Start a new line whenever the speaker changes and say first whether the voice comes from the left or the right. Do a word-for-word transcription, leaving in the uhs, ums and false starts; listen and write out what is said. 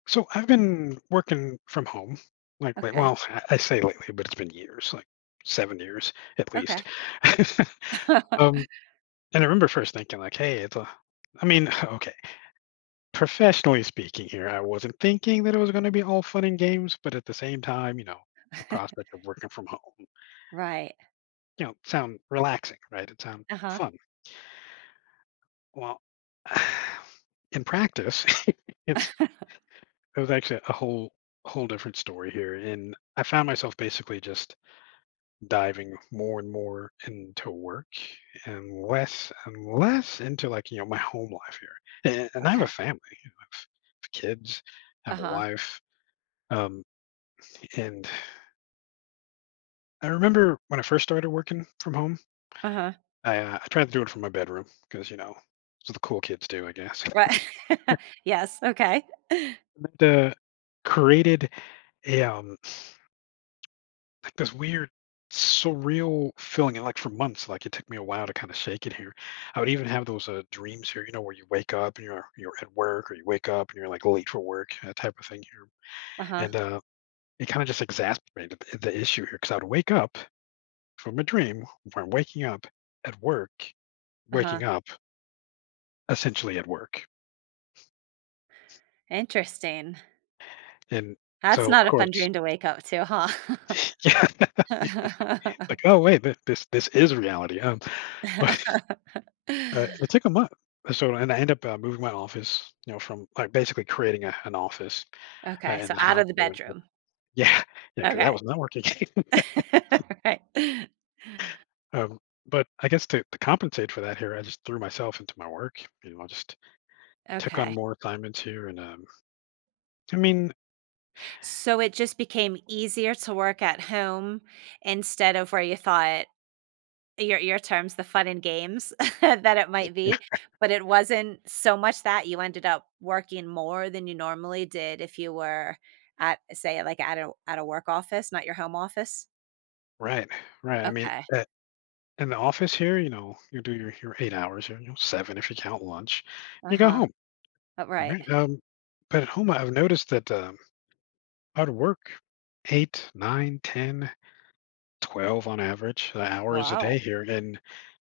left: So, I've been working from home lately
right: Okay.
left: well, I say lately, but it's been years, like seven years, at least,
right: Okay.
left: um, and I remember first thinking like, "Hey, it's a" I mean, okay, professionally speaking here, I wasn't thinking that it was gonna be all fun and games, but at the same time, you know, the prospect of working from home
right: Right.
left: you know, sound relaxing, right? It sound
right: Uh-huh.
left: fun. Well in practice, it's it was actually a whole whole different story here, and I found myself basically just diving more and more into work and less and less into, like, you know, my home life here, a and I have a
right: Okay.
left: family. I have kids, I have a
right: Uh-huh.
left: wife, um, and I remember when I first started working from home
right: Uh-huh.
left: I, uh I tried to do it from my bedroom 'cause, you know, it's what the cool kids do, I guess
right: Right. Yes, okay.
left: and that, uh, created a, um, s like this weird surreal feeling, and, like, for months, like, it took me a while to kinda shake it here. I would even have those, uh, dreams here, you know, where you wake up and you're you're at work or you wake up and you're, like, late for work, that type of thing here
right: Uh-huh.
left: and, uh, it kinda just exacerbated the the issue here because I would wake up from a dream where I'm waking up at work,
right: Uh-huh.
left: waking up essentially at work.
right: Interesting.
left: And,
right: That's
left: so, of
right: not a fun
left: course
right: dream to wake up to, huh?
left: Yeah. Like, "Oh wait th this this is reality, huh?" But, uh, it took a month, so and I end I end up moving my office, you know, from, like, basically creating a an office, uh,
right: Okay,
left: in
right: so
left: the
right: out
left: house
right: of the bedroom?
left: Yeah. Yeah, 'cause that
right: Okay.
left: was not working.
right: Alright.
left: Um, but, I guess to to compensate for that here I just threw myself into my work, you know, I just took on
right: Okay.
left: more assignments here and, um, I mean
right: So, it just became easier to work at home instead of where you thought your your terms, "the fun and games," that it might
left: Yeah.
right: be, but it wasn't so much that, you ended up working more than you normally did if you were at, say like, at a at a work office, not your home office?
left: Right, right. I mean,
right: Okay.
left: at in the office here, you know, you do your your eight hours, you know, seven if you count lunch, you go
right: Uh-huh.
left: home.
right: Uh, right.
left: Alright? Um, but at home, I've noticed that, um, I'd work, eight, nine, ten, twelve, on average, uh, hours a day
right: Wow.
left: here, and